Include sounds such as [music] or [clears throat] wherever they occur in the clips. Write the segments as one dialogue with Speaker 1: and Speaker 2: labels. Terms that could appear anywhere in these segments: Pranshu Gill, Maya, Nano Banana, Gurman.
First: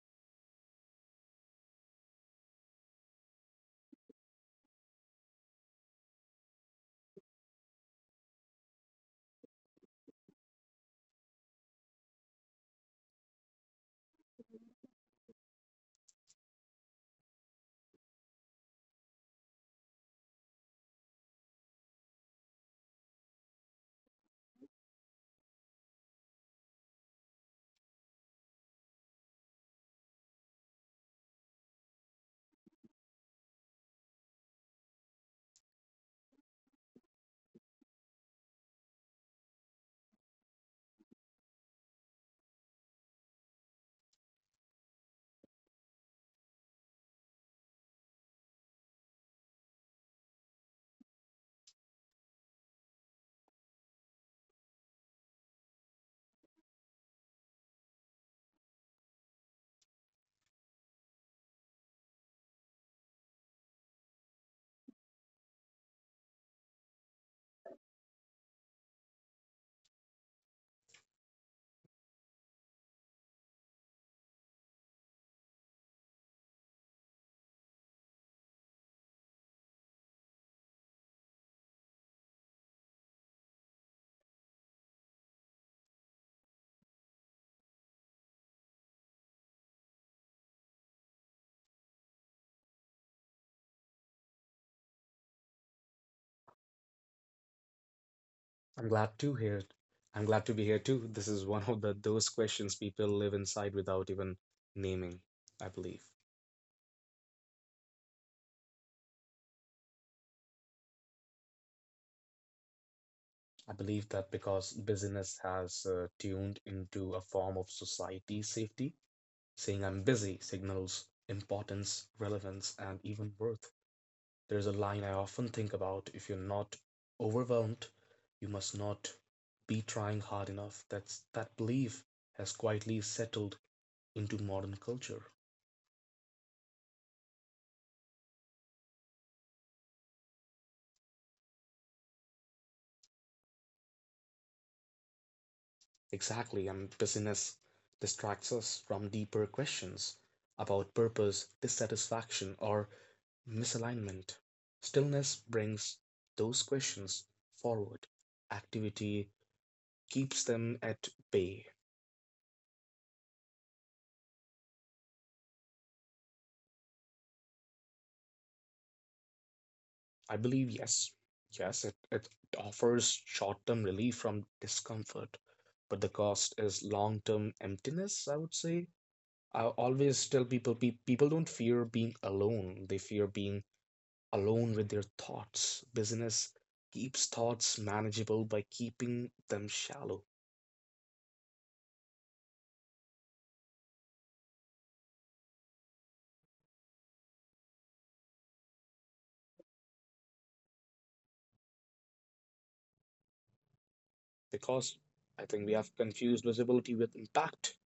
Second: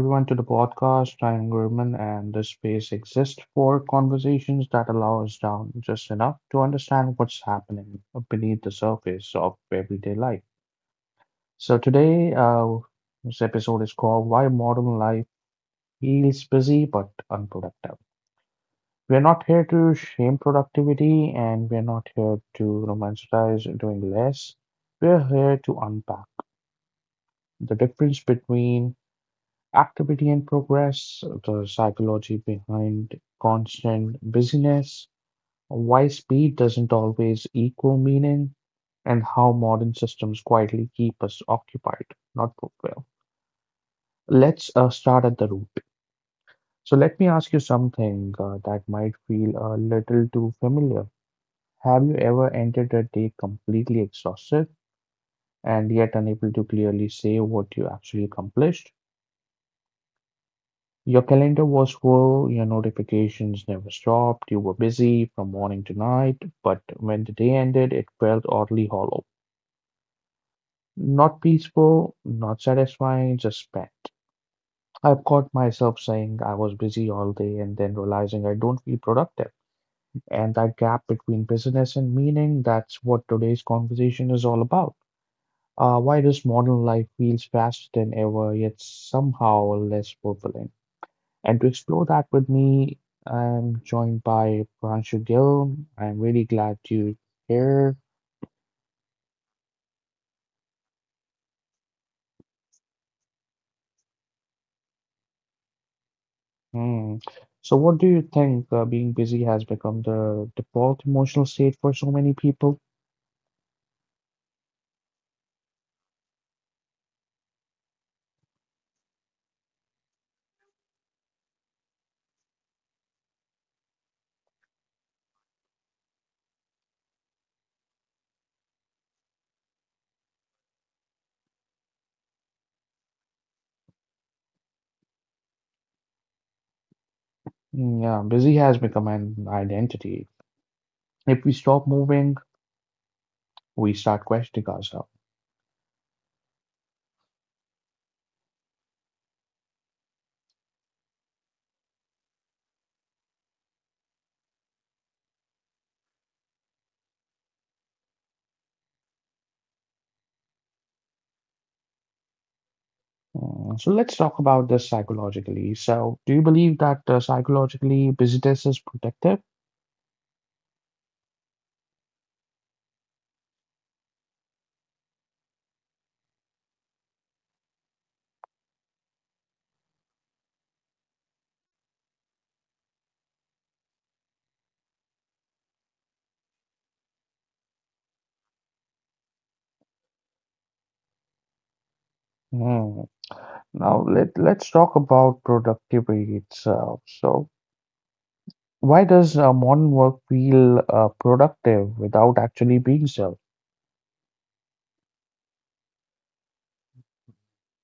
Speaker 1: everyone to the podcast. I'm Gurman, and this space exists for conversations that allow us down just enough to understand what's happening beneath the surface of everyday life. So, today, this episode is called Why Modern Life Feels Busy But Unproductive. We're not here to shame productivity, and we're not here to romanticize doing less. We're here to unpack the difference between activity and progress, the psychology behind constant busyness, why speed doesn't always equal meaning, and how modern systems quietly keep us occupied, not fulfilled. Let's start at the root. So, let me ask you something that might feel a little too familiar. Have you ever entered a day completely exhausted and yet unable to clearly say what you actually accomplished? Your calendar was full, your notifications never stopped, you were busy from morning to night, but when the day ended, it felt oddly hollow. Not peaceful, not satisfying, just spent. I've caught myself saying I was busy all day and then realizing I don't feel productive. And that gap between busyness and meaning, that's what today's conversation is all about. Why does modern life feels faster than ever, yet somehow less fulfilling? And to explore that with me, I'm joined by Pranshu Gill. I'm really glad you're here.
Speaker 2: I'm glad to hear it. I'm glad to be here too. This is one of the those questions people live inside without even naming, I believe.
Speaker 1: Hmm. So, what do you think being busy has become the default emotional state for so many people?
Speaker 2: I believe that because busyness has tuned into a form of society safety. Saying I'm busy signals importance, relevance, and even worth. There's a line I often think about: if you're not overwhelmed, you must not be trying hard enough. That belief has quietly settled into modern culture.
Speaker 1: Hmm, yeah, busy has become an identity. If we stop moving, we start questioning ourselves.
Speaker 2: Exactly, and busyness distracts us from deeper questions about purpose, dissatisfaction, or misalignment. Stillness brings those questions forward. Activity keeps them at bay.
Speaker 1: Mm, so let's talk about this psychologically. So, do you believe that psychologically business is protective?
Speaker 2: I believe, yes, yes, it offers short term relief from discomfort, but the cost is long term emptiness, I would say. I always tell people people don't fear being alone, they fear being alone with their thoughts. Business keeps thoughts manageable by keeping them shallow
Speaker 1: Hmm. Now let's talk about productivity itself. So, why does modern work feel productive without actually being so?
Speaker 2: because I think we have confused visibility with impact.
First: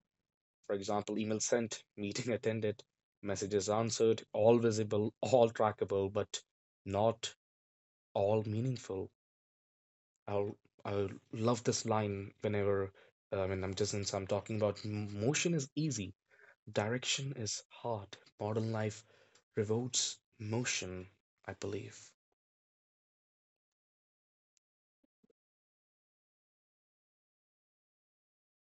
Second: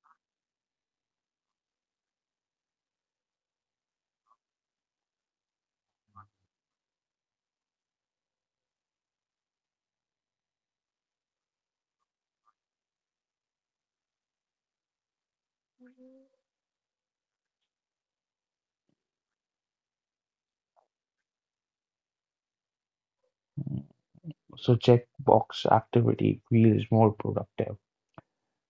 Speaker 2: For example, email sent, [laughs] meeting attended, messages answered, all visible, all trackable, but not all meaningful. I'll, I love this line whenever I'm talking about motion is easy, direction is hard. Modern life rewards motion, I believe.
Speaker 1: So checkbox activity feels more productive.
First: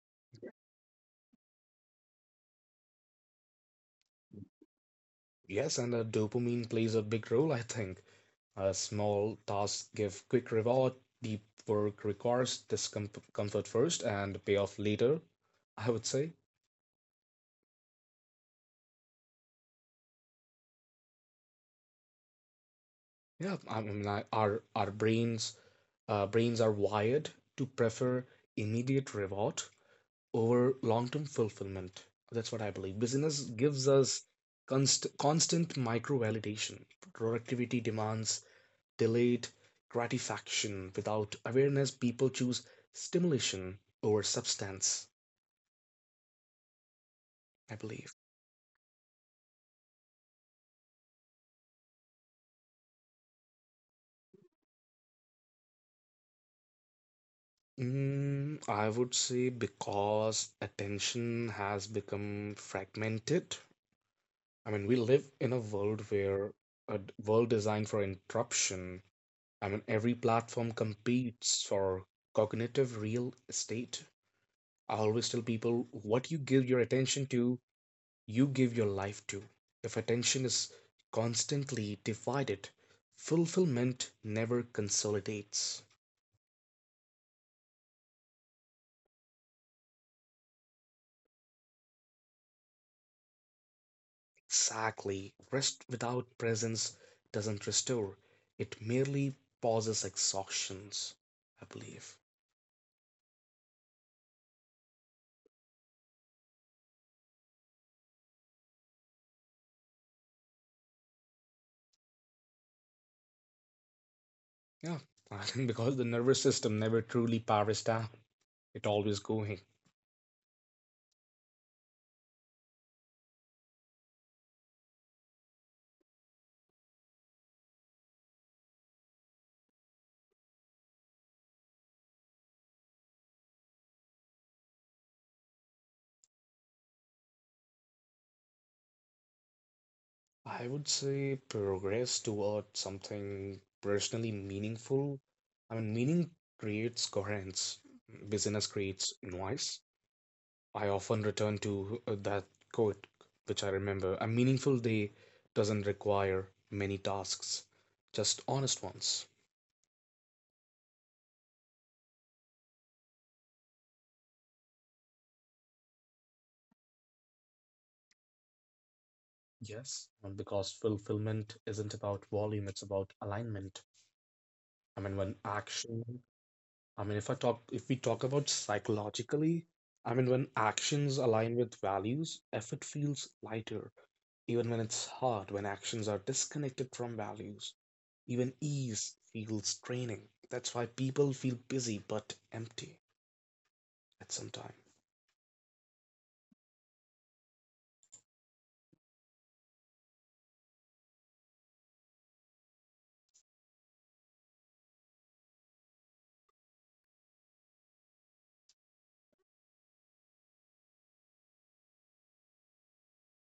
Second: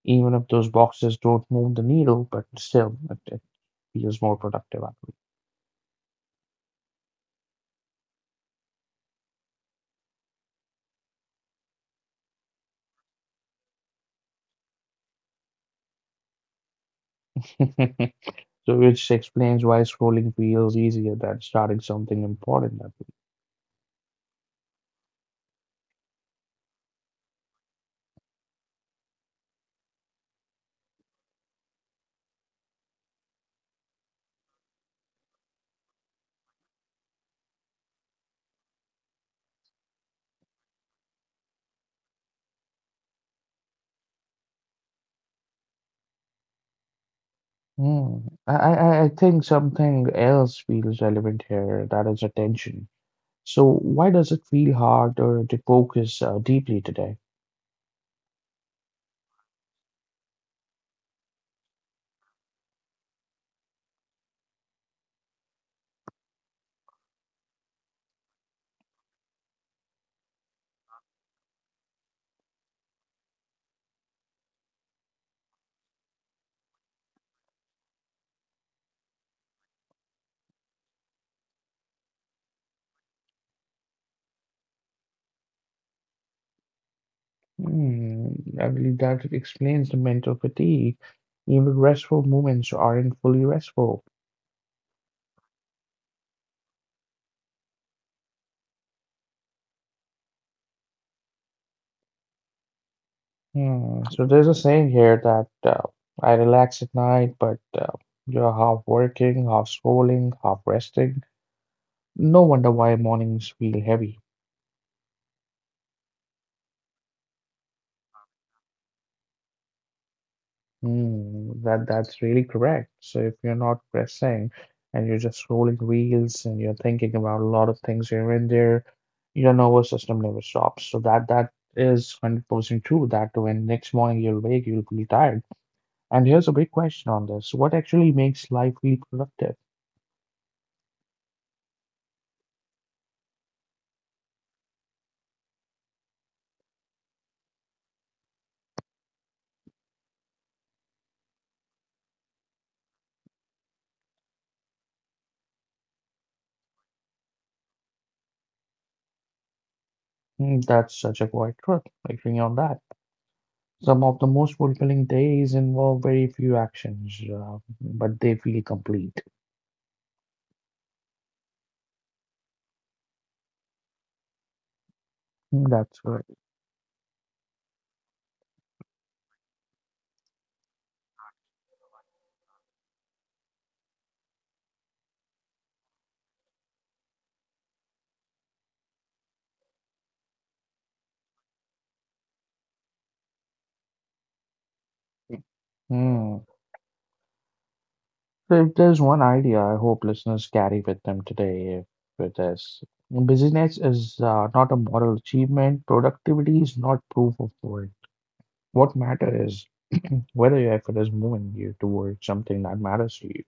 Speaker 1: Even if those boxes don't move the needle, but still it feels more productive
Speaker 2: Yes, and the dopamine plays a big role, I think. A small tasks give quick reward, deep work requires discomfort first and payoff later, I would say.
Speaker 1: actually. [laughs] So which explains why scrolling feels easier than starting something important that week.
Speaker 2: Yeah, our brains are wired to prefer immediate reward over long-term fulfillment. That's what I believe. Business gives us constant micro validation. Productivity demands delayed gratification. Without awareness, people choose stimulation over substance, I believe.
Speaker 1: Hmm. I think something else feels relevant here, that is attention. So why does it feel harder to focus deeply today?
Speaker 2: I would say because attention has become fragmented. I mean, we live in a world where world designed for interruption. I mean, every platform competes for cognitive real estate. I always tell people what you give your attention to you give your life to. If attention is constantly divided, fulfillment never consolidates.
Speaker 1: Hmm. I believe that explains the mental fatigue. Even restful moments aren't fully restful.
Speaker 2: Exactly. Rest without presence doesn't restore, it merely pauses exhaustions, I believe.
Speaker 1: Hmm. So there's a saying here that I relax at night, but you're half working, half scrolling, half resting. No wonder why mornings feel heavy.
Speaker 2: Yeah, [laughs] I think because the nervous system never truly powers down, it always going.
Speaker 1: Hmm. That that's really correct. So if you're not resting and you're just scrolling reels and you're thinking about a lot of things here and there, your nervous system never stops. So that is 100% true that when next morning you'll wake, you'll feel tired. And here's a big question on this. What actually makes life feel productive?
Speaker 2: I would say progress toward something personally meaningful. I mean, meaning creates coherence, business creates noise. I often return to that quote, which I remember. A meaningful day doesn't require many tasks, just honest ones.
Speaker 1: Mm, that's such a quiet truth, agreeing on that. Some of the most fulfilling days involve very few actions, but they feel complete.
Speaker 2: Yes, and because fulfillment isn't about volume, it's about alignment. I mean, when
Speaker 1: Mm, that's
Speaker 2: action
Speaker 1: right.
Speaker 2: I mean, if we talk about psychologically, I mean, when actions align with values, effort feels lighter, even when it's hard, when actions are disconnected from values. Even ease feels draining. That's why people feel busy but empty at some time.
Speaker 1: Mm. So if there's one idea I hope listeners carry with them today, with this, business is not a moral achievement, productivity is not proof of worth. What matters is [clears throat] whether your effort is moving you towards something that matters to you.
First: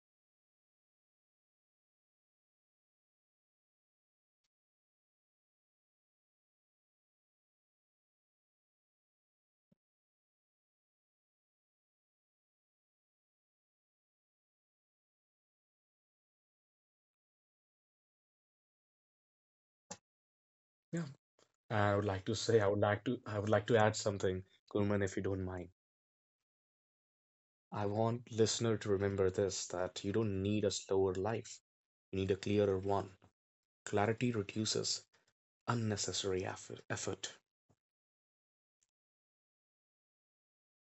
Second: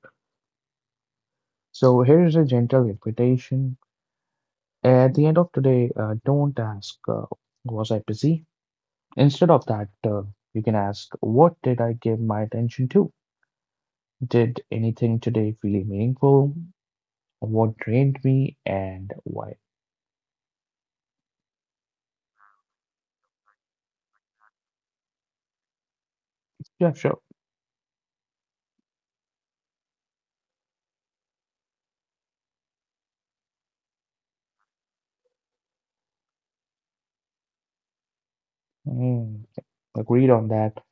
Speaker 1: So here's a gentle invitation. At the end of today, don't ask, was I busy? Instead of that, you can ask, what did I give my attention to? Did anything today feel meaningful? What drained me and why?
Speaker 2: Yeah. I would like to say, I would like to, I would like to add something, Kulman, if you don't mind.
Speaker 1: Yeah, sure.
Speaker 2: I want listener to remember this, that you don't need a slower life. You need a clearer one. Clarity reduces effort.
Speaker 1: Mm, agreed on that.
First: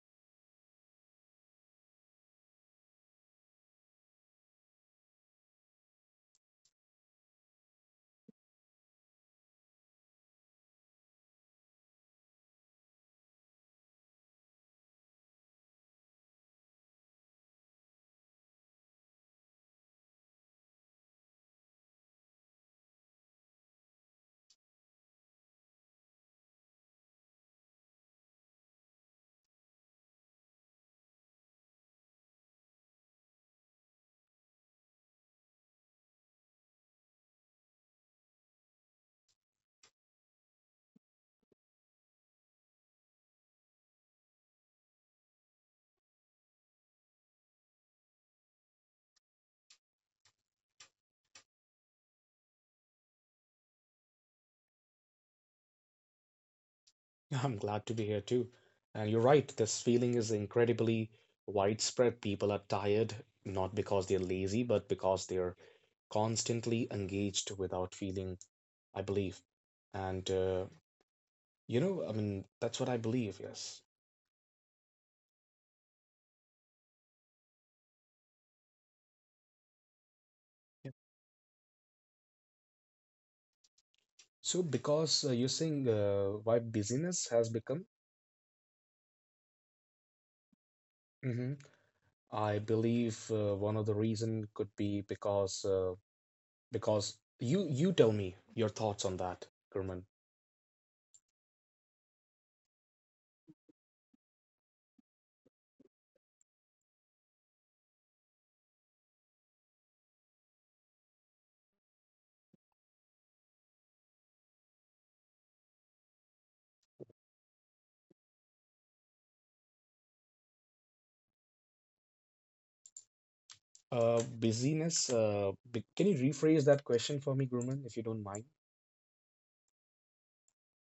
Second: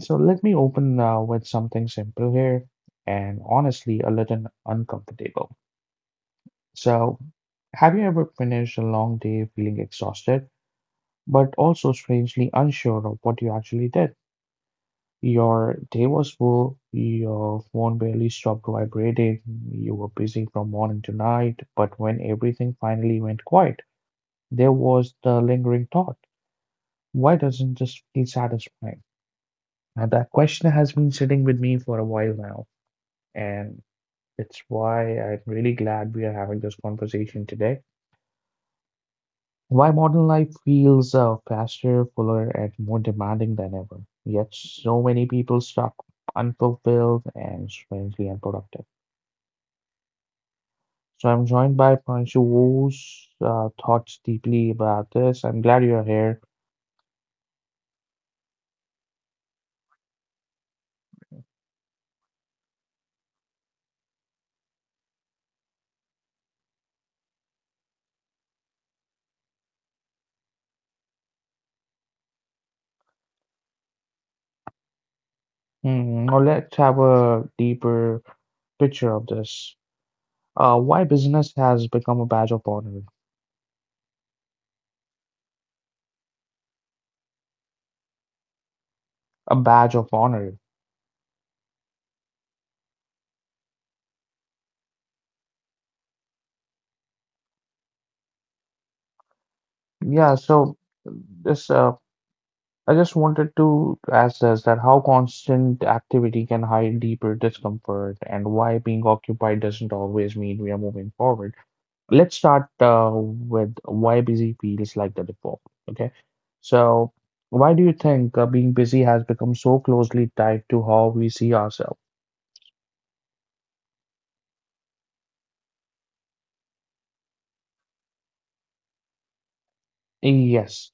Speaker 1: So let me open with something simple here and honestly a little uncomfortable. So, have you ever finished a long day feeling exhausted, but also strangely unsure of what you actually did? Your day was full, your phone barely stopped vibrating, you were busy from morning to night, but when everything finally went quiet, there was the lingering thought, why doesn't this feel satisfying? Now that question has been sitting with me for a while now, and it's why I'm really glad we are having this conversation today. Why modern life feels faster, fuller, and more demanding than ever. Yet so many people stuck unfulfilled and strangely unproductive. So I'm joined by Panshu, whose thoughts deeply about this. I'm glad you're here.
Speaker 2: [laughs] I'm glad to be here too. And you're right, this feeling is incredibly widespread. People are tired, not because they're lazy, but because they're constantly engaged without feeling, I believe. And, you know, I mean, that's what I believe, yes.
Speaker 1: Hmm, now let's have a deeper picture of this.
Speaker 2: Yeah.
Speaker 1: Why business has become a badge of honor?
Speaker 2: So, because you're saying why busyness has become.
Speaker 1: A badge of honor.
Speaker 2: Mhm. I believe one of the reason could be because you tell me your thoughts on that, Gurman.
Speaker 1: Yeah. So this, I just wanted to ask this that how constant activity can hide deeper discomfort, and why being occupied doesn't always mean we are moving forward. Let's start with why busy feels like the default. Okay. So, why do you think being busy has become so closely tied to how we see ourselves?
Speaker 2: Can you rephrase that question for me, Gurman, if you don't mind?
Speaker 1: Yes.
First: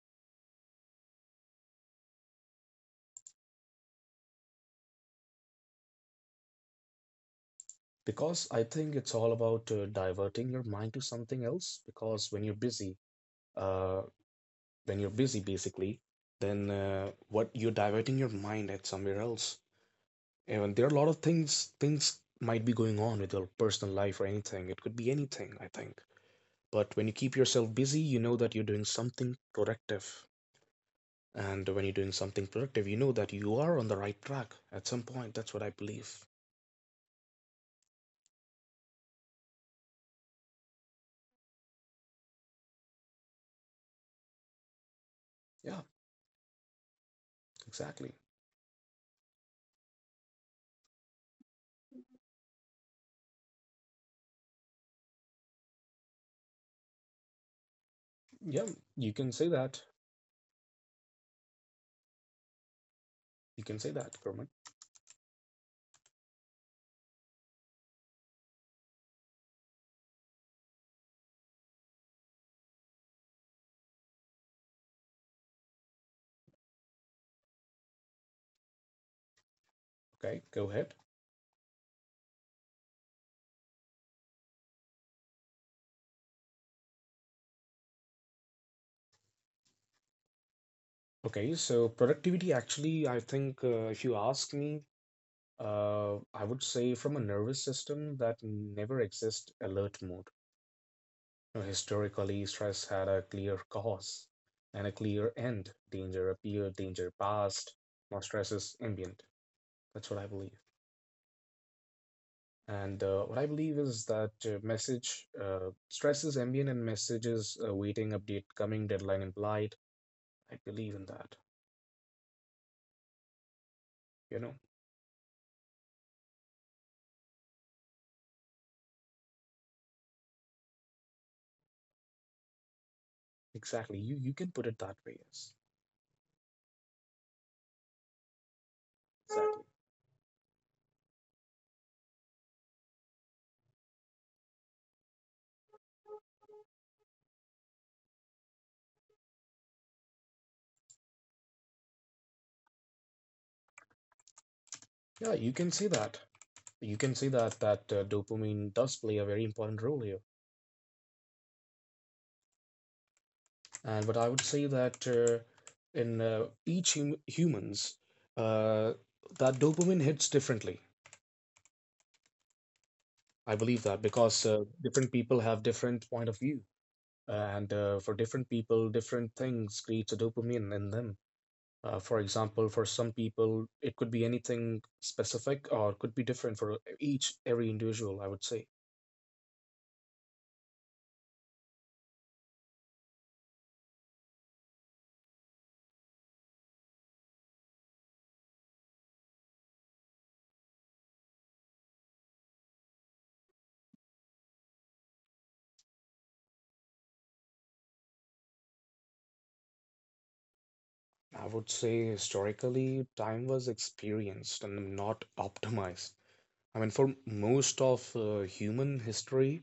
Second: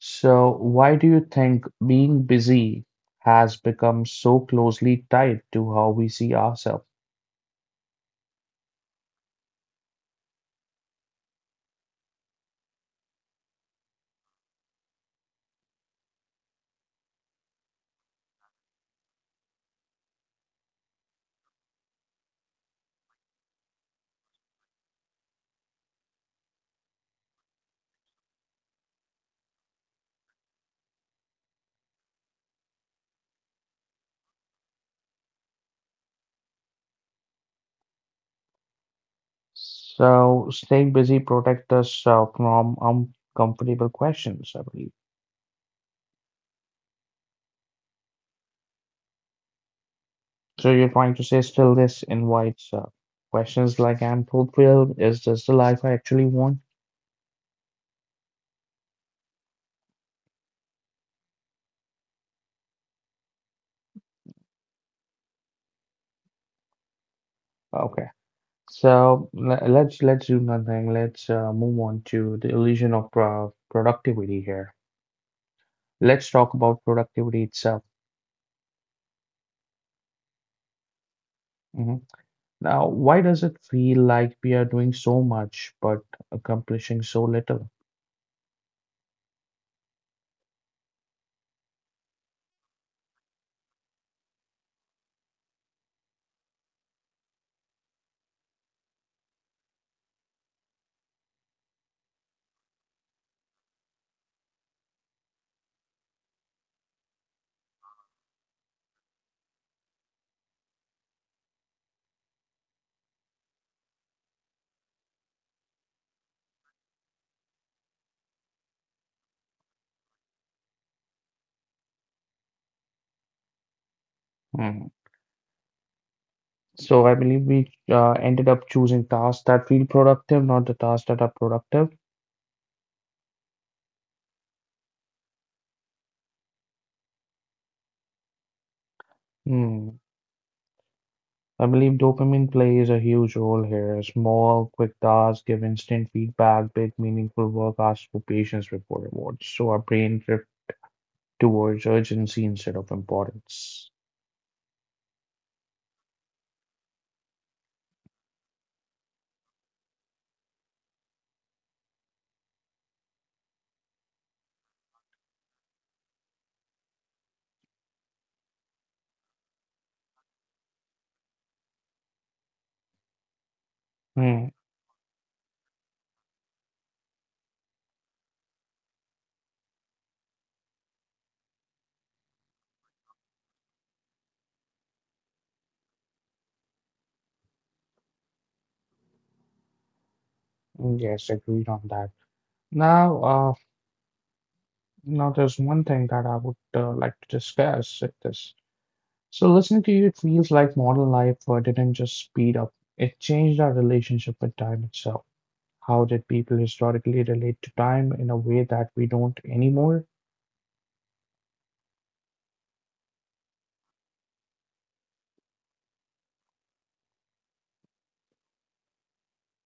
Speaker 1: So, why do you think being busy has become so closely tied to how we see ourselves?
Speaker 2: Because I think it's all about diverting your mind to something else. Because when you're busy, uh, when you're busy, basically, then what you're diverting your mind at somewhere else. And there are a lot of things. Things might be going on with your personal life or anything. It could be anything, I think. But when you keep yourself busy, you know that you're doing something productive. And when you're doing something productive, you know that you are on the right track at some point. That's what I believe.
Speaker 1: So, staying busy protects us from uncomfortable questions, I believe.
Speaker 2: Yeah, exactly.
Speaker 1: So, you're trying to say still this invites questions like I'm fulfilled? Is this the life I actually want?
Speaker 2: Yeah, you can say that. You can say that, Kermit.
Speaker 1: Okay. So let's do nothing. Let's move on to the illusion of productivity here. Let's talk about productivity itself.
Speaker 2: Okay, go ahead.
Speaker 1: Mhm. Now, why does it feel like we are doing so much but accomplishing so little?
Speaker 2: Okay, so productivity actually, I think, if you ask me, I would say from a nervous system that never exists alert mode. You know, historically, stress had a clear cause and a clear end. Danger appeared, danger passed. Now stress is ambient. That's what I believe. And what I believe is that message stresses ambient and messages waiting, update, coming, deadline implied. I believe in that. You know,
Speaker 1: Mhm. So I believe we ended up choosing tasks that feel productive, not the tasks that are productive.
Speaker 2: exactly. You can put it that way. Yes, exactly.
Speaker 1: Hmm. I believe dopamine plays a huge role here. Small, quick tasks give instant feedback, big, meaningful work asks for patience before rewards. So our brain drifts towards urgency instead of importance.
Speaker 2: Yeah, you can say that. You can say that that dopamine does play a very important role here. And but I would say that in each humans, uh, that dopamine hits differently. I believe that
Speaker 1: Hmm.
Speaker 2: because different people have different point of view and for different people, different things creates a dopamine in them. For example, for some people, it could be anything specific or it could be different for each, every individual, I would say.
Speaker 1: Yes, agreed on that. Now, there's one thing that I would like to discuss with this. So listening to you, it feels like modern life didn't just speed up. It changed our relationship with time itself. How did people historically relate to time in a way that we don't anymore?
Speaker 2: I would say historically, time was experienced and not optimized. I mean, for most of human history,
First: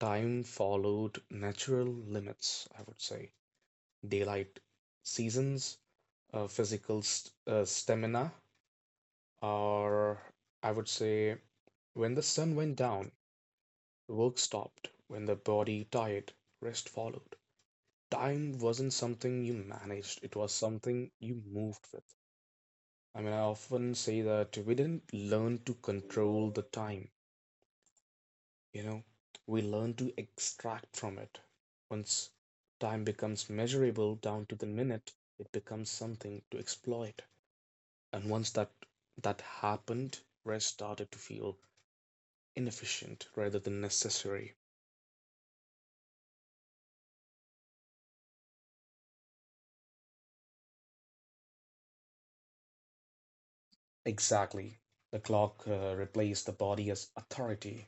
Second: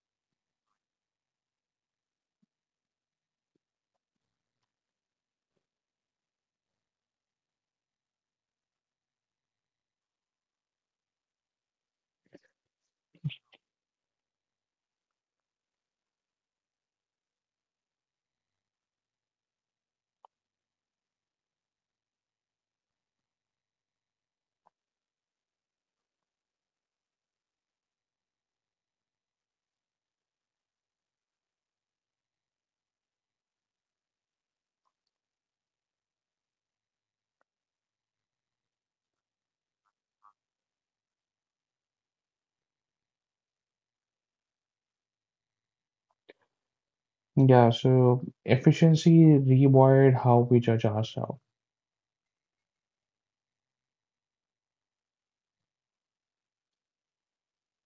Speaker 2: time followed natural limits, I would say. Daylight seasons, physical st stamina, or I would say when the sun went down, work stopped; when the body tired, rest followed. Time wasn't something you managed, it was something you moved with. I mean, I often say that we didn't learn to control the time, you know, we learned to extract from it. Once time becomes measurable down to the minute, it becomes something to exploit. And once that happened, rest started to feel inefficient rather than necessary.
Speaker 1: Yeah, so efficiency rewired how we judge ourselves.
Speaker 2: Exactly. The clock replaced the body as authority.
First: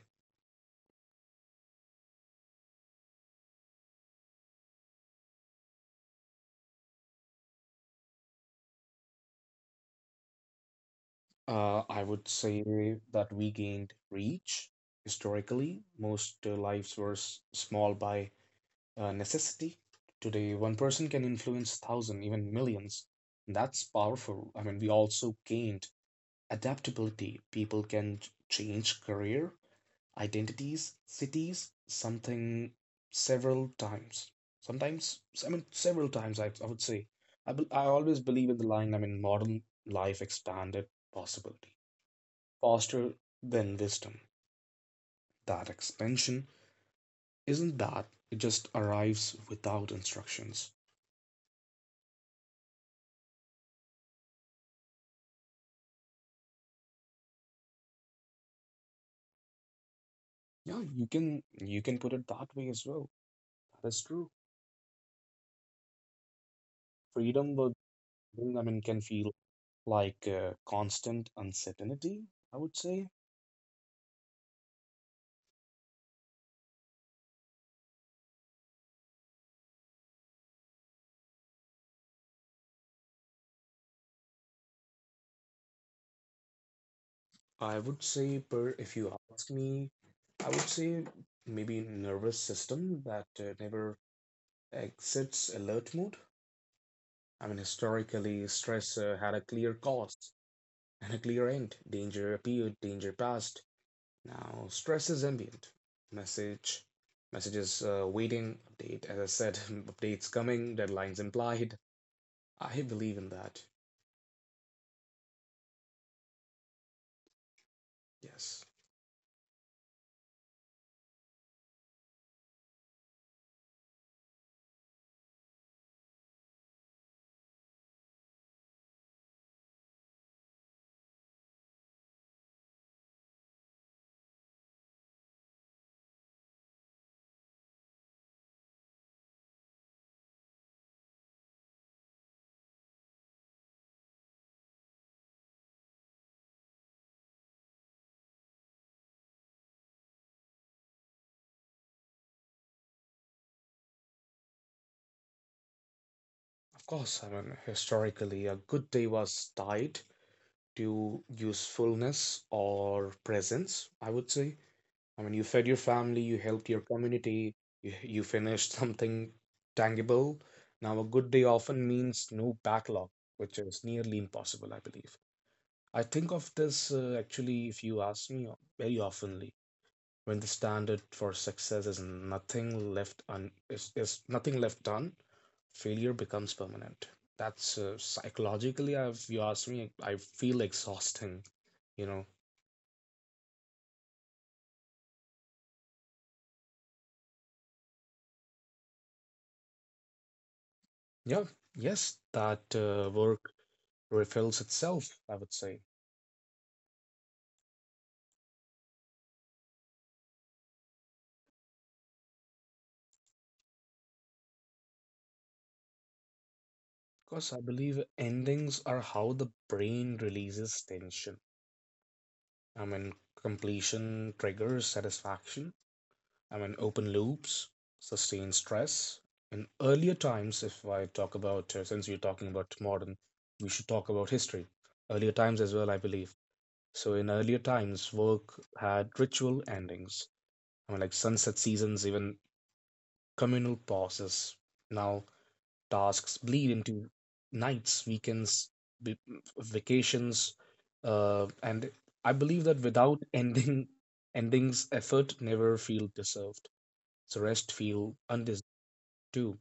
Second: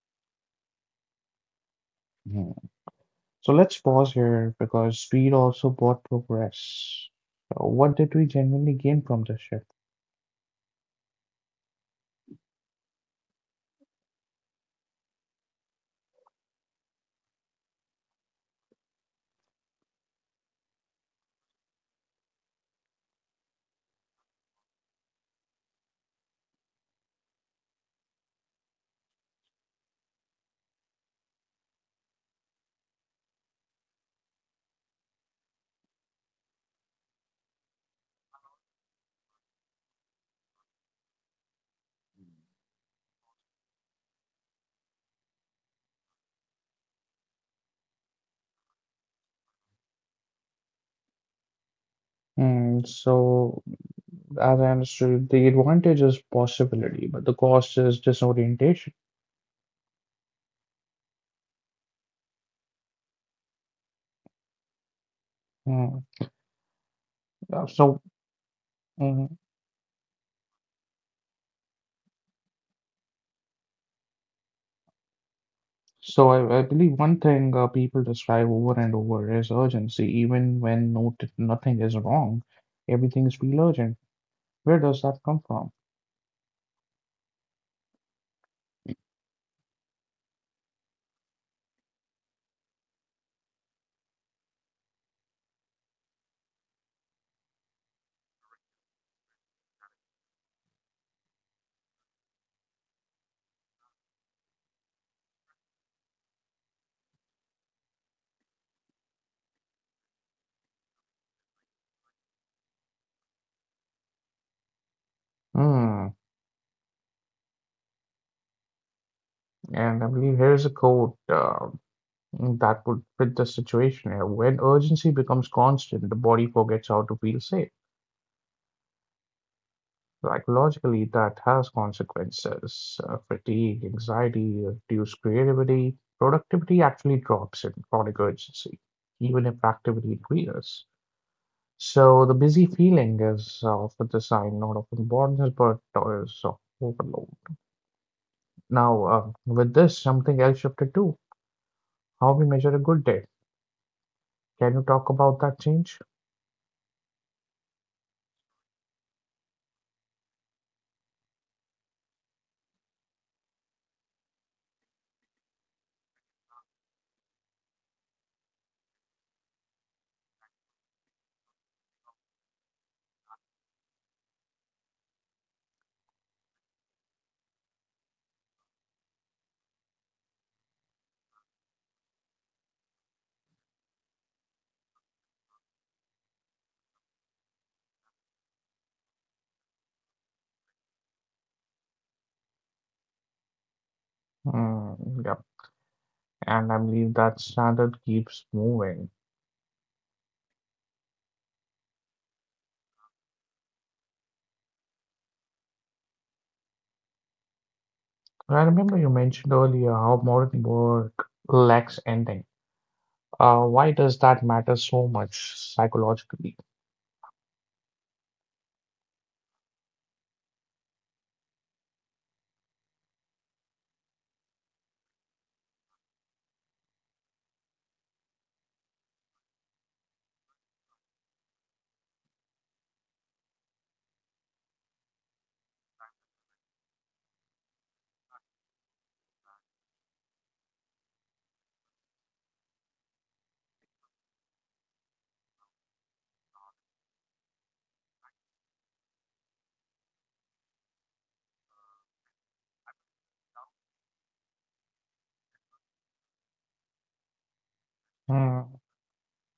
Speaker 1: Hmm. So let's pause here because speed also brought progress. So what did we genuinely gain from this shift?
Speaker 2: I would say that we gained reach. Historically, most lives were small by necessity. Today, one person can influence thousand, even millions. That's powerful. I mean, we also gained adaptability. People can change career, identities, cities, something several times. Sometimes, I mean, several times, I would say. I always believe in the line, I mean, modern life expanded possibility, faster than wisdom. That expansion isn't that, It just arrives without instructions.
Speaker 1: And so, as I understood, the advantage is possibility, but the cost is disorientation.
Speaker 2: Yeah, you can put it that way as well. That is true.
Speaker 1: Mm.
Speaker 2: Freedom
Speaker 1: Uh,
Speaker 2: would,
Speaker 1: So,
Speaker 2: I mean, can
Speaker 1: mm,
Speaker 2: feel like constant uncertainty, I would say.
Speaker 1: so I believe one thing people describe over and over is urgency, even when nothing is wrong, everything is feel urgent. Where does that come from?
Speaker 2: I would say, per if you ask me, I would say maybe nervous system that never exits alert mode. I mean, historically, stress had a clear cause and a clear end. Danger appeared, danger passed. Now, stress is ambient. Message, messages waiting, update, as I said, [laughs] updates coming, deadlines implied. I believe in that.
Speaker 1: Hmm.
Speaker 2: Yes.
Speaker 1: And I believe here's a quote that would fit the situation here. When urgency becomes constant, the body forgets how to feel safe. Psychologically, that has consequences. Fatigue, anxiety, reduced creativity, productivity actually drops in chronic urgency, even if activity increases. So the busy feeling is often the sign not of importance, but is of overload. Now, with this, something else shifted too. How we measure a good day. Can you talk about that change?
Speaker 2: Of course, I mean, historically, a good day was tied to usefulness or presence, I would say. I mean, you fed your family, you helped your community, you finished [laughs] something tangible. Now, a good day often means no backlog, which is nearly impossible, I believe. I think of this actually, if you ask me, very oftenly. When the standard for success is nothing left un- is nothing left done, failure becomes permanent. That's psychologically, I if you ask me, I feel exhausting, you know.
Speaker 1: Mm, yep. And I believe that standard keeps moving.
Speaker 2: Yeah, yes, that work refills itself, I would say,
Speaker 1: I remember you mentioned earlier how modern work lacks ending. Why does that matter so much psychologically?
Speaker 2: because I believe endings are how the brain releases tension. I mean, completion triggers satisfaction. I mean, open loops, sustained stress. In earlier times, if I talk about, since we're talking about modern, we should talk about history. Earlier times as well, I believe. So in earlier times, work had ritual endings. I mean, like sunset seasons, even communal pauses. Now tasks bleed into nights, weekends, vi- vacations, and I believe that without [laughs] endings, effort never feel deserved. So rest feel undesired
Speaker 1: Mm,
Speaker 2: too.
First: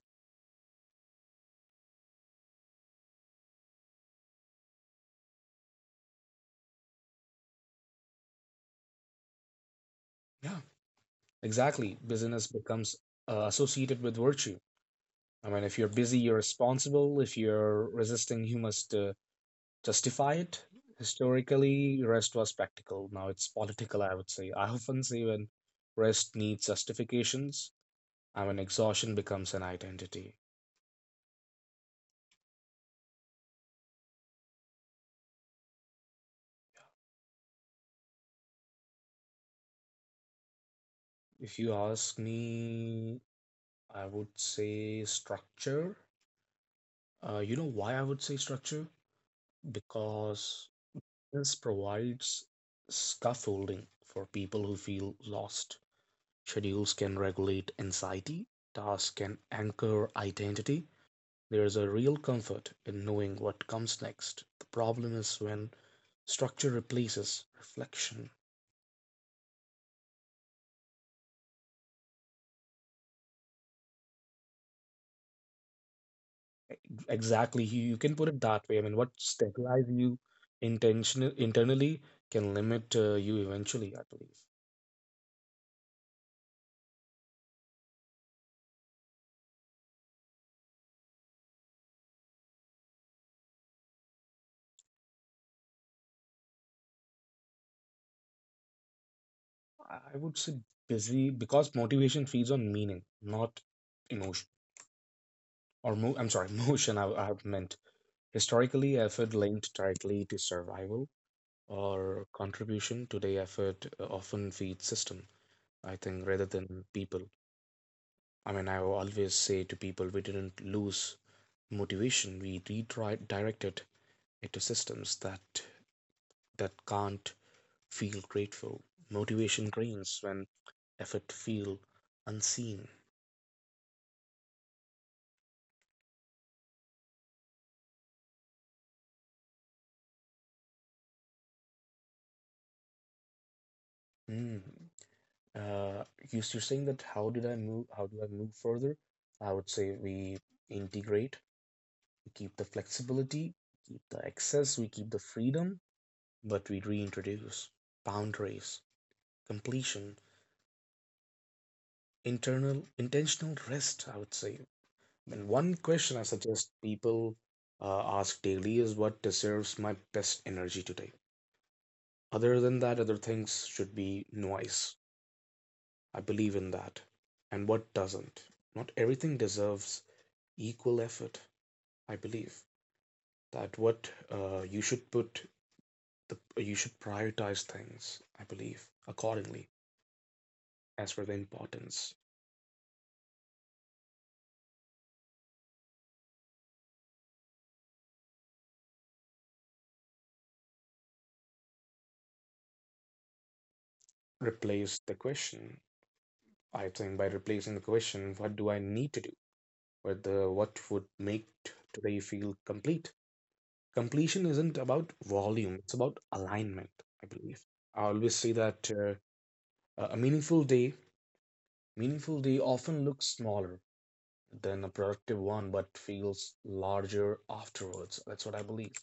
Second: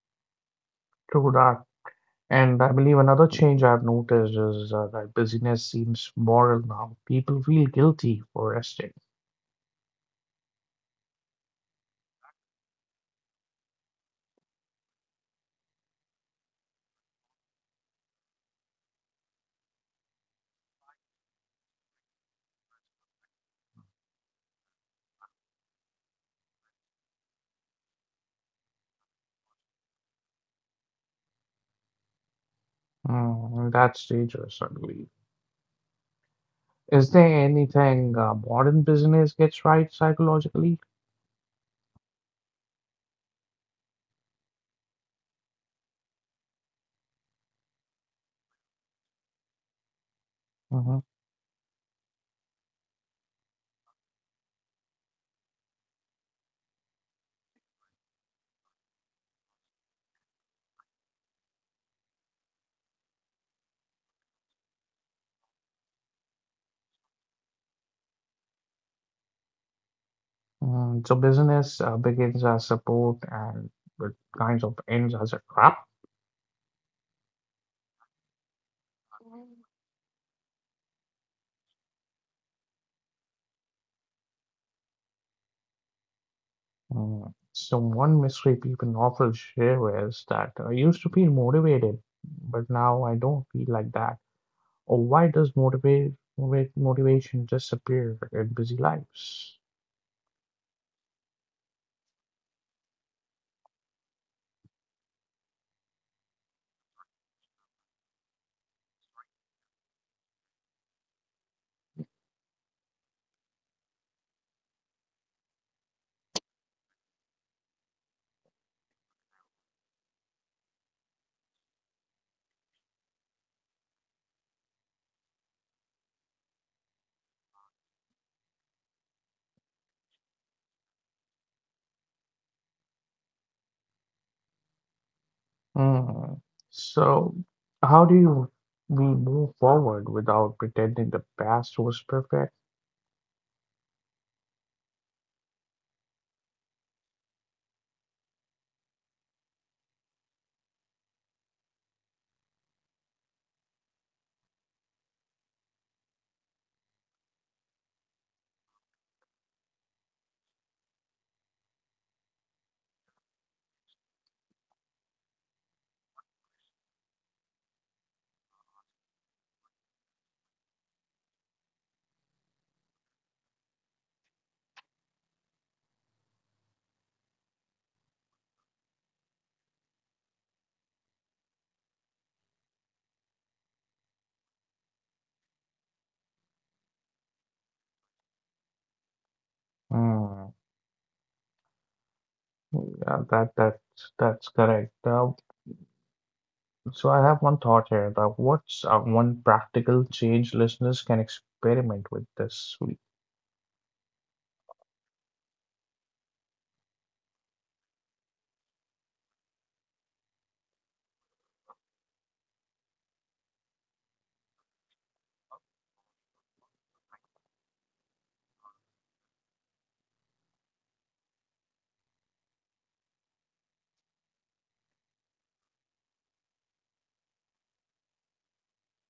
Speaker 1: true that. And I believe another change I've noticed is that busyness seems moral now. People feel guilty for resting.
Speaker 2: Yeah, exactly. Busyness becomes associated with virtue. I mean, if you're busy, you're responsible. If you're resisting, you must justify it. Historically, rest was practical. Now it's political, I would say. I often say when rest needs justifications, I mean, exhaustion becomes an identity.
Speaker 1: Mm, that's dangerous, I believe. Is there anything modern business gets right psychologically?
Speaker 2: If you ask me, I would say structure. You know why I would say structure? Because this provides scaffolding for people who feel lost. Schedules can regulate anxiety, tasks can anchor identity. There's a real comfort in knowing what comes next. The problem is when structure replaces reflection.
Speaker 1: Mm, so business begins as support and it kind of ends as a trap.
Speaker 2: Exactly, you can put it that way. I mean, what stabilizes you intentional internally can limit you eventually, I believe.
Speaker 1: Mm, so one mystery people often share is that I used to feel motivated, but now I don't feel like that. Or why does motivate, motivate motivation disappear in busy lives?
Speaker 2: I would say busy because motivation feeds on meaning, not emotion. I'm sorry, [laughs] motion. I have meant historically, effort linked directly to survival or contribution. Today, effort often feeds system, I think, rather than people. I mean, I always say to people, we didn't lose motivation. We redirected it to systems that can't feel grateful. Motivation drains when effort feel unseen.
Speaker 1: Mm, so how do you we move forward without pretending the past was perfect?
Speaker 2: Mm. Uh, you're saying that how did I move? How do I move further? I would say we integrate, we keep the flexibility, keep the access, we keep the freedom, but we reintroduce boundaries, completion, internal intentional rest, I would say. And one question I suggest people ask daily is what deserves my best energy today. Other than that, other things should be noise. I believe in that. And what doesn't? Not everything deserves equal effort, I believe that what you should put the you should prioritize things, I believe, accordingly
Speaker 1: Mm,
Speaker 2: as for the importance.
Speaker 1: yeah, that's correct. So I have one thought here that what's one practical change listeners can experiment with this week?
Speaker 2: Replace the question, I think, by replacing the question what do I need to do with the what would make today feel complete. Completion isn't about volume, it's about alignment, I believe. I always say that a meaningful day, meaningful day often looks smaller than a productive one, but feels larger afterwards. That's what I believe,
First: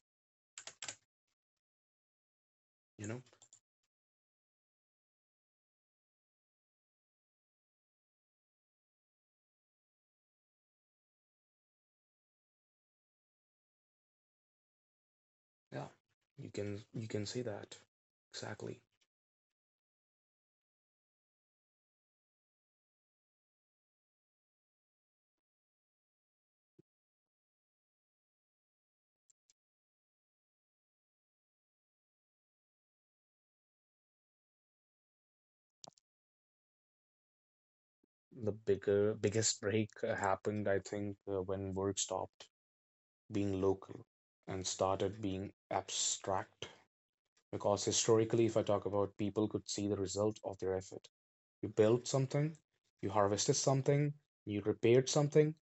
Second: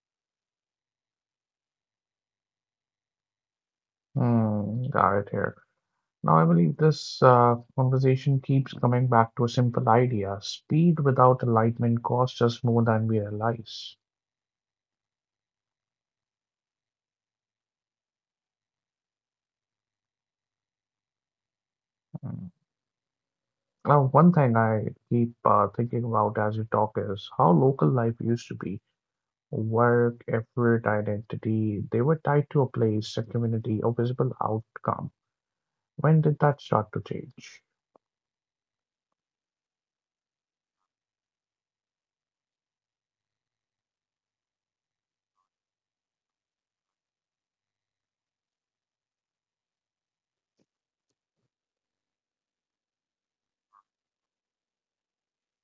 Speaker 2: you know?
Speaker 1: Hmm, got it here. Now I believe this conversation keeps coming back to a simple idea. Speed without enlightenment costs us more than we realize.
Speaker 2: Yeah. You can say that. Exactly.
Speaker 1: Hmm. Now, one thing I keep thinking about as we talk is how local life used to be. Work, effort, identity, they were tied to a place, a community, a visible outcome. When did that start to change?
Speaker 2: The bigger biggest break happened, I think, when work stopped being local and started being abstract. Because historically, if I talk about, people could see the result of their effort. You built something, you harvested something, you repaired something,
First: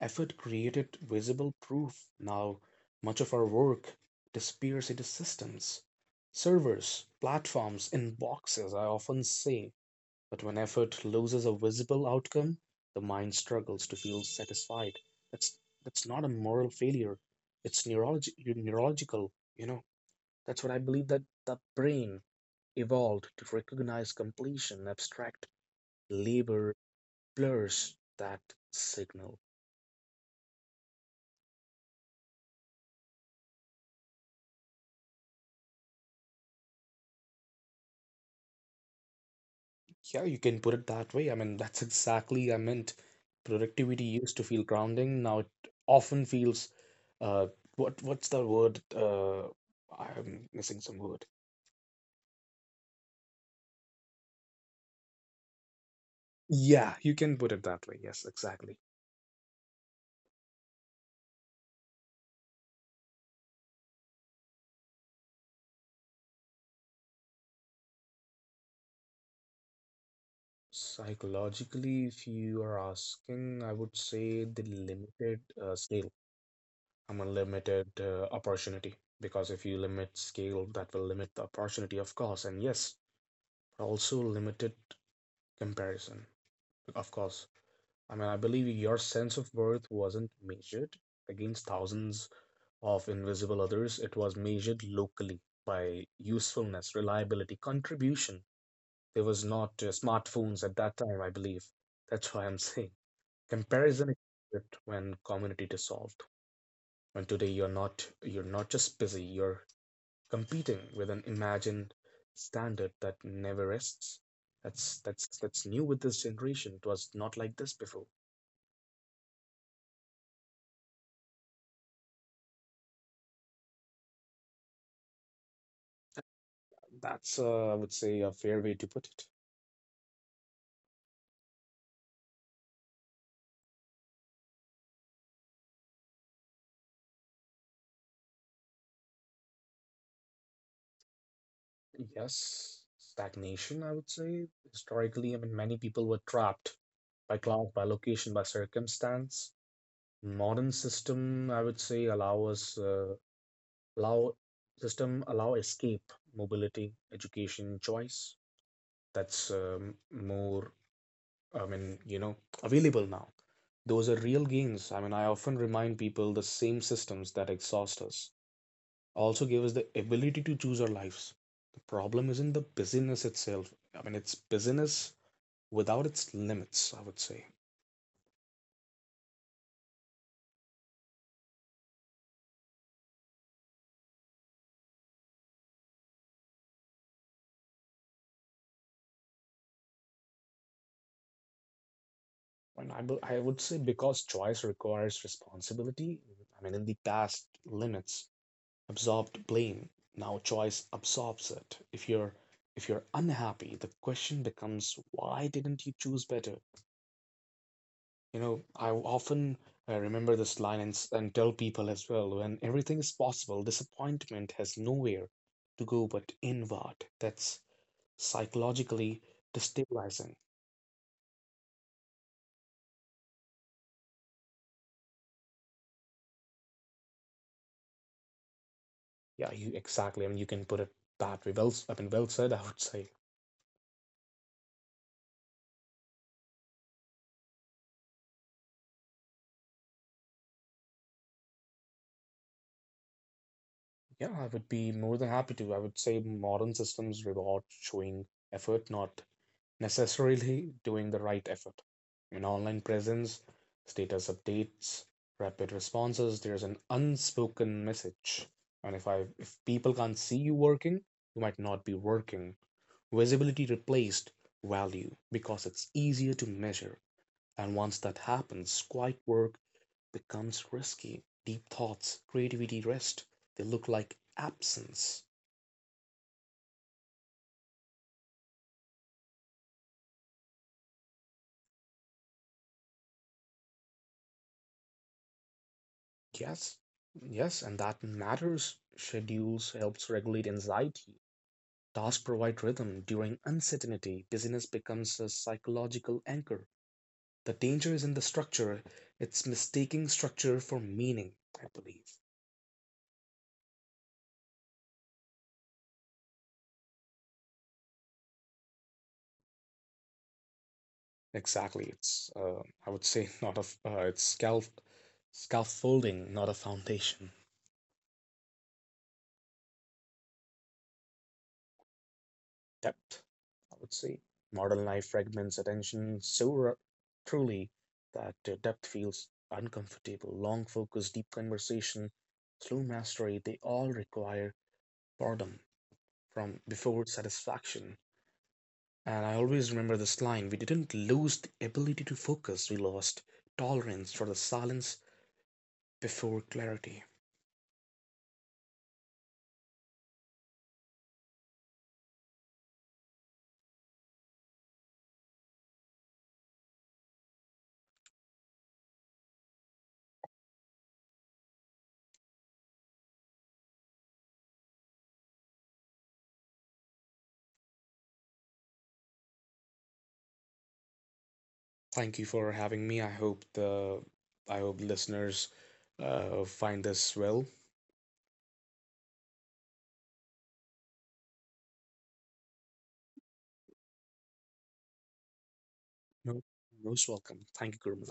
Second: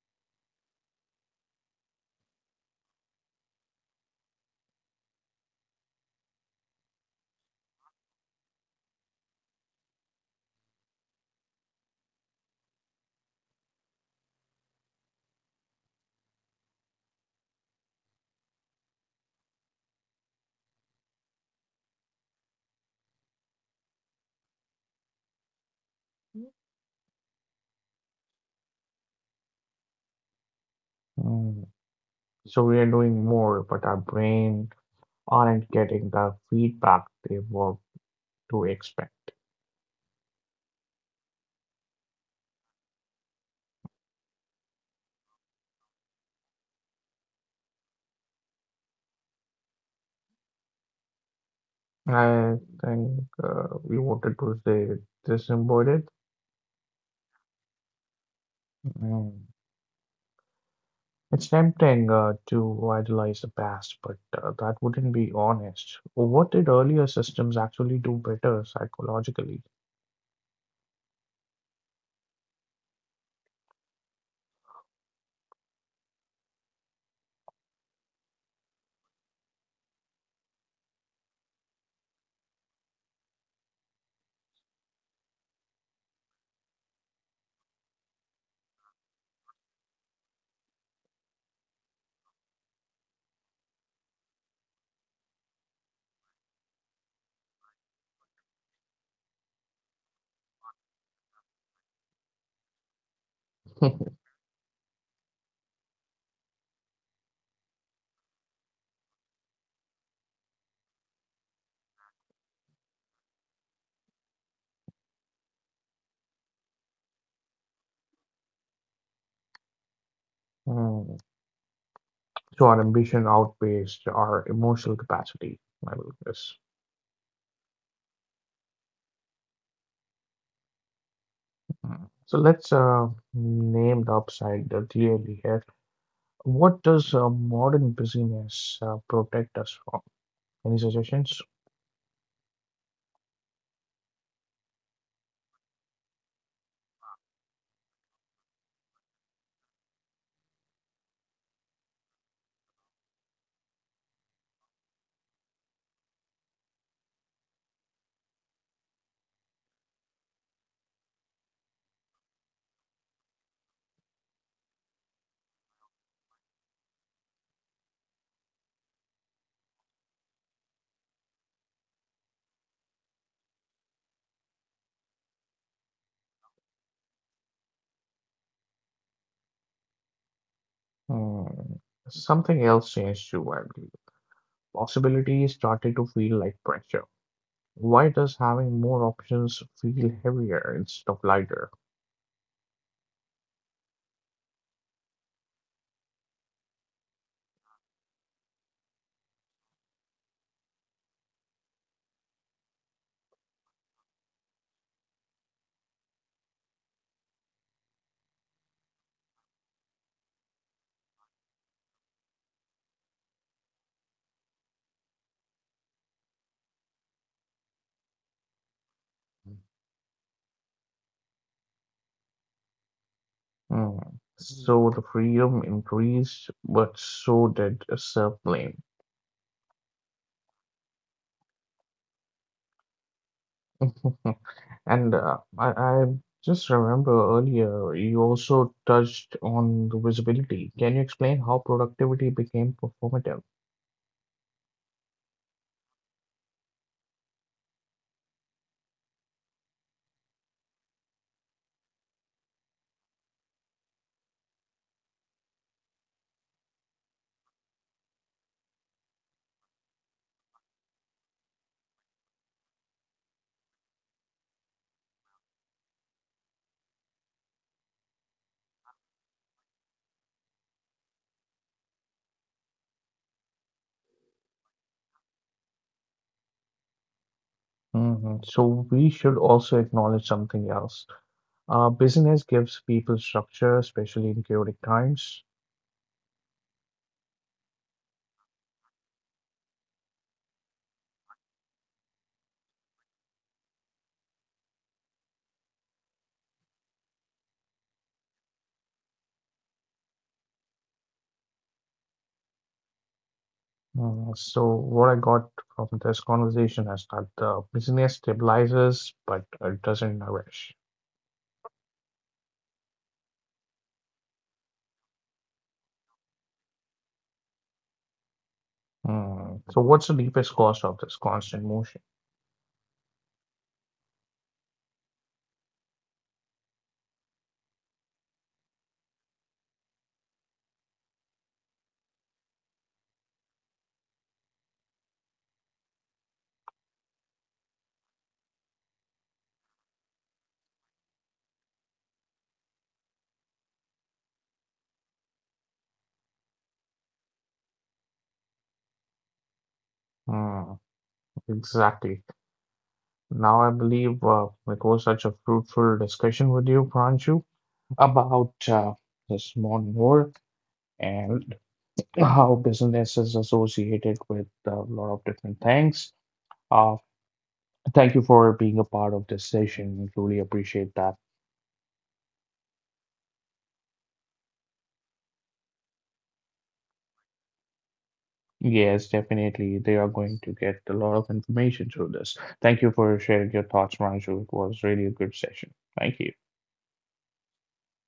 Speaker 2: effort created visible proof. Now, much of our work disappears into systems, servers, platforms, inboxes, I often say. But when effort loses a visible outcome, the mind struggles to feel satisfied. That's that's not a moral failure. It's neurology neurological, you know. That's what I believe, that the brain evolved to recognize completion, abstract labor blurs that signal.
Speaker 1: Mm. So we are doing more, but our brain aren't getting the feedback they were to expect.
Speaker 2: Yeah, you can put it that way. I mean, that's exactly I meant. Productivity used to feel grounding. Now it often feels, uh, what's the word? I'm missing some word.
Speaker 1: I think we wanted to say this embodied.
Speaker 2: Yeah, you can put it that way. Yes, exactly.
Speaker 1: Mm. It's tempting to idolize the past, but that wouldn't be honest. What did earlier systems actually do better psychologically?
Speaker 2: Psychologically, if you are asking, I would say the limited scale. I'm a limited opportunity, because if you limit scale, that will limit the opportunity, of course, and yes, also limited comparison, of course. I mean, I believe your sense of worth wasn't measured against thousands of invisible others. It was measured locally by usefulness, reliability, contribution. There was not smartphones at that time, I believe. That's why I'm [laughs] saying comparison is
Speaker 1: [laughs]
Speaker 2: it when community dissolved. When today you're not just busy, you're competing with an imagined standard that never rests. That's new with this generation. It was not like this before.
Speaker 1: Mm. So our ambition outpaced our emotional capacity, I will guess.
Speaker 2: That's, I would say, a fair way to put it.
Speaker 1: Mm. So let's name the upside clearly here. What does modern busyness protect us from? Any suggestions?
Speaker 2: Yes, stagnation, I would say. Historically, I mean, many people were trapped by class, by location, by circumstance. Modern system, I would say, allow us, allow system allow escape, mobility, education, choice. That's more, I mean, you know, available now. Those are real gains. I mean, I often remind people the same systems that exhaust us also gave us the ability to choose our lives. The problem isn't the busyness itself. I mean, it's busyness without its limits, I would say.
Speaker 1: Mm. Something else changed too, I believe. Possibilities started to feel like pressure. Why does having more options feel heavier instead of lighter?
Speaker 2: I would say because choice requires responsibility. I mean, in the past, limits absorbed blame. Now choice absorbs it. If you're unhappy, the question becomes why didn't you choose better? You know, I often remember this line and, and tell people as well, when everything is possible, disappointment has nowhere to go but inward. That's psychologically destabilizing.
Speaker 1: Mm. So the freedom increased, but so did self-blame.
Speaker 2: Yeah, you exactly. I mean, you can put it that way. Well, I mean, well said, [laughs] I would say.
Speaker 1: [laughs] And I just remember earlier you also touched on the visibility. Can you explain how productivity became performative?
Speaker 2: Yeah, I would be more than happy to. I would say modern systems reward showing effort, not necessarily doing the right effort. In online presence, status updates, rapid responses, there's an unspoken message. And if I if people can't see you working, you might not be working. Visibility replaced value because it's easier to measure. And once that happens, quiet work becomes risky. Deep thoughts, creativity rest. They look like absence.
Speaker 1: Hmm. So we should also acknowledge something else. Business gives people structure, especially in chaotic times.
Speaker 2: Yes. Yes, and that matters. Schedules helps regulate anxiety. Tasks provide rhythm during uncertainty; busyness becomes a psychological anchor. The danger is in the structure. It's mistaking structure for meaning, I believe.
Speaker 1: Mm, so what I got from this conversation is that the business stabilizes, but it doesn't nourish.
Speaker 2: Exactly. It's, I would say, [laughs] not a, it's scaffolding, not a foundation.
Speaker 1: Mm, so what's the deepest cause of this constant motion?
Speaker 2: Depth, I would say. Modern life fragments attention so truly that depth feels uncomfortable. Long focus, deep conversation, slow mastery, they all require boredom from before satisfaction. And I always remember this line, we didn't lose the ability to focus, we lost tolerance for the silence before clarity.
Speaker 1: Mm. Exactly. Now, I believe it was such a fruitful discussion with you, Pranshu, about this modern world and how business is associated with a lot of different things. Uh, Thank you for being a part of this session. We truly appreciate that.
Speaker 2: Thank you for having me. I hope listeners find this well.
Speaker 1: Yes, definitely. They are going to get a lot of information through this. Thank you for sharing your thoughts, Pranshu. It was really a good session. Thank you.
Speaker 2: No, most welcome. Thank you, Gurman.